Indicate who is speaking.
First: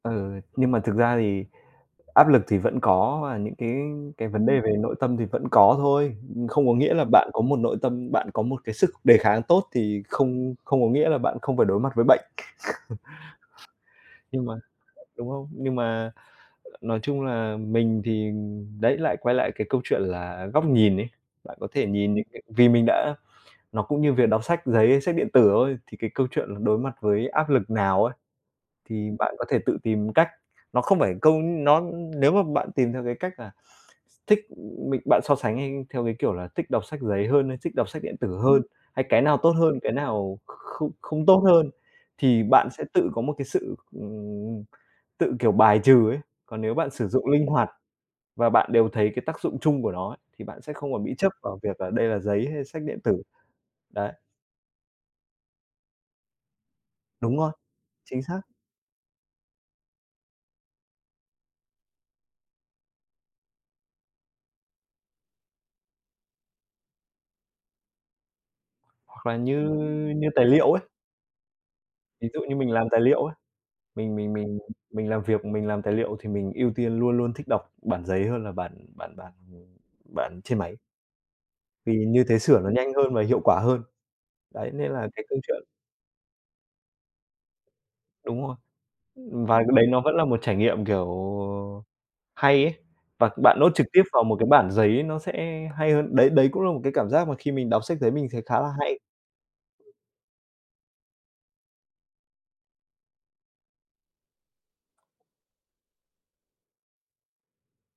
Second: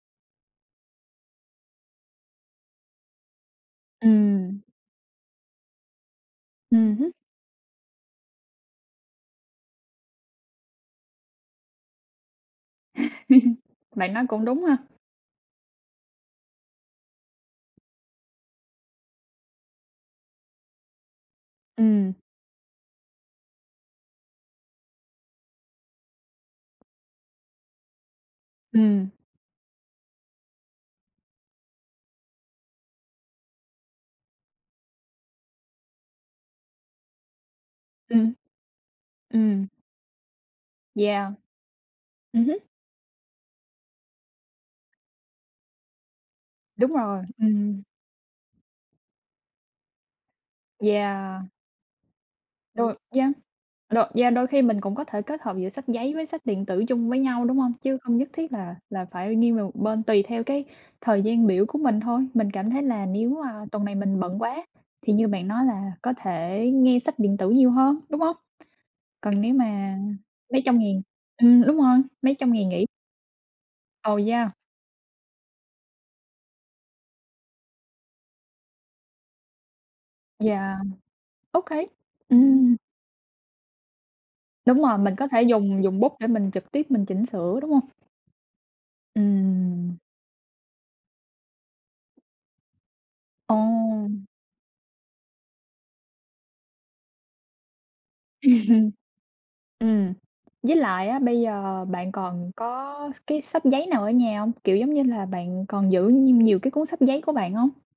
Speaker 1: Ừ, nhưng mà thực ra thì áp lực thì vẫn có và những cái cái vấn đề
Speaker 2: Ừm.
Speaker 1: về nội tâm thì vẫn có thôi. Ừm, không có nghĩa
Speaker 2: Ừm
Speaker 1: là
Speaker 2: hứm.
Speaker 1: bạn có một nội tâm bạn có một cái sức đề kháng tốt thì không không có nghĩa là bạn không phải đối mặt với bệnh.
Speaker 2: Bạn nói
Speaker 1: Nhưng
Speaker 2: cũng
Speaker 1: mà
Speaker 2: đúng ha!
Speaker 1: đúng không? Nhưng mà nói chung là mình thì đấy lại quay lại cái câu chuyện là góc nhìn ấy. Bạn có thể
Speaker 2: Ừm.
Speaker 1: nhìn những cái vì mình đã nó cũng như việc đọc sách giấy, sách điện tử thôi, thì cái câu chuyện là đối mặt với áp lực nào ấy,
Speaker 2: Ừm.
Speaker 1: thì bạn có thể tự tìm cách. Nó không phải câu, ưm, nó nếu mà bạn tìm theo cái cách là thích mình bạn so sánh nhanh theo cái kiểu là thích đọc sách giấy hơn hay thích đọc sách điện
Speaker 2: Ừm.
Speaker 1: tử hơn, hay cái nào tốt h
Speaker 2: Ừm.
Speaker 1: ơn, cái nào kh kh không không
Speaker 2: Yeah.
Speaker 1: tốt hơn, thì
Speaker 2: Ừm hứm.
Speaker 1: bạn sẽ tự có một cái sự, ừm, tự kiểu bài trừ ấy. Còn nếu bạn
Speaker 2: Đúng
Speaker 1: sử
Speaker 2: rồi,
Speaker 1: dụng linh hoạt
Speaker 2: ừm.
Speaker 1: và bạn đều thấy cái tác dụng chung của nó ấy thì bạn sẽ không còn bị chấp
Speaker 2: Yeah.
Speaker 1: vào việc là đây là giấy hay sách
Speaker 2: Đôi
Speaker 1: điện tử.
Speaker 2: yeah, đôi
Speaker 1: Đấy.
Speaker 2: yeah, đôi khi mình cũng có thể kết hợp giữa sách giấy với sách điện tử chung với
Speaker 1: Đúng
Speaker 2: nhau,
Speaker 1: rồi!
Speaker 2: đúng hông? Chứ không
Speaker 1: Chính
Speaker 2: nhất
Speaker 1: xác!
Speaker 2: thiết là là phải nghiêng về một bên, tùy theo cái thời gian biểu của mình thôi, mình cảm thấy là nếu, à, tuần này mình bận quá thì như bạn nói là có thể nghe sách điện tử nhiều hơn, đúng hông?
Speaker 1: Hoặc là
Speaker 2: Còn nếu
Speaker 1: như
Speaker 2: mà
Speaker 1: như tài
Speaker 2: mấy
Speaker 1: liệu
Speaker 2: trăm
Speaker 1: ấy.
Speaker 2: ngàn, ừm, đúng rồi,
Speaker 1: Ví
Speaker 2: mấy
Speaker 1: dụ
Speaker 2: trăm
Speaker 1: như
Speaker 2: ngày
Speaker 1: mình
Speaker 2: nghỉ.
Speaker 1: làm tài liệu ấy, mình
Speaker 2: Ồ,
Speaker 1: mình
Speaker 2: yeah!
Speaker 1: mình mình làm việc mình làm tài liệu thì mình ưu tiên luôn luôn thích đọc bản giấy hơn là bản bản bản, ừm, bản trên máy.
Speaker 2: Yeah, okay.
Speaker 1: vì như thế sửa nó
Speaker 2: Ừm!
Speaker 1: nhanh hơn và hiệu quả hơn. Đấy
Speaker 2: Đúng
Speaker 1: nên
Speaker 2: rồi,
Speaker 1: là
Speaker 2: mình
Speaker 1: cái
Speaker 2: có
Speaker 1: câu
Speaker 2: thể
Speaker 1: chuyện
Speaker 2: dùng dùng bút để mình trực tiếp mình chỉnh sửa, đúng hông?
Speaker 1: Đúng rồi. Ừm, vài cái đấy
Speaker 2: Ừm.
Speaker 1: nó vẫn là một trải nghiệm, kiểu, hay ấy và bạn note trực tiếp
Speaker 2: Ồ!
Speaker 1: vào một cái bản giấy nó sẽ hay hơn. Đấy, đấy cũng là một cái cảm giác mà khi mình đọc sách giấy mình thấy
Speaker 2: Ừm hừm.
Speaker 1: khá là hay.
Speaker 2: Ừm, với lại á, bây giờ bạn còn có s cái sách giấy nào ở nhà hông? Kiểu, giống như là, bạn còn giữ nhiêu nhiều cái cuốn sách giấy của bạn hông?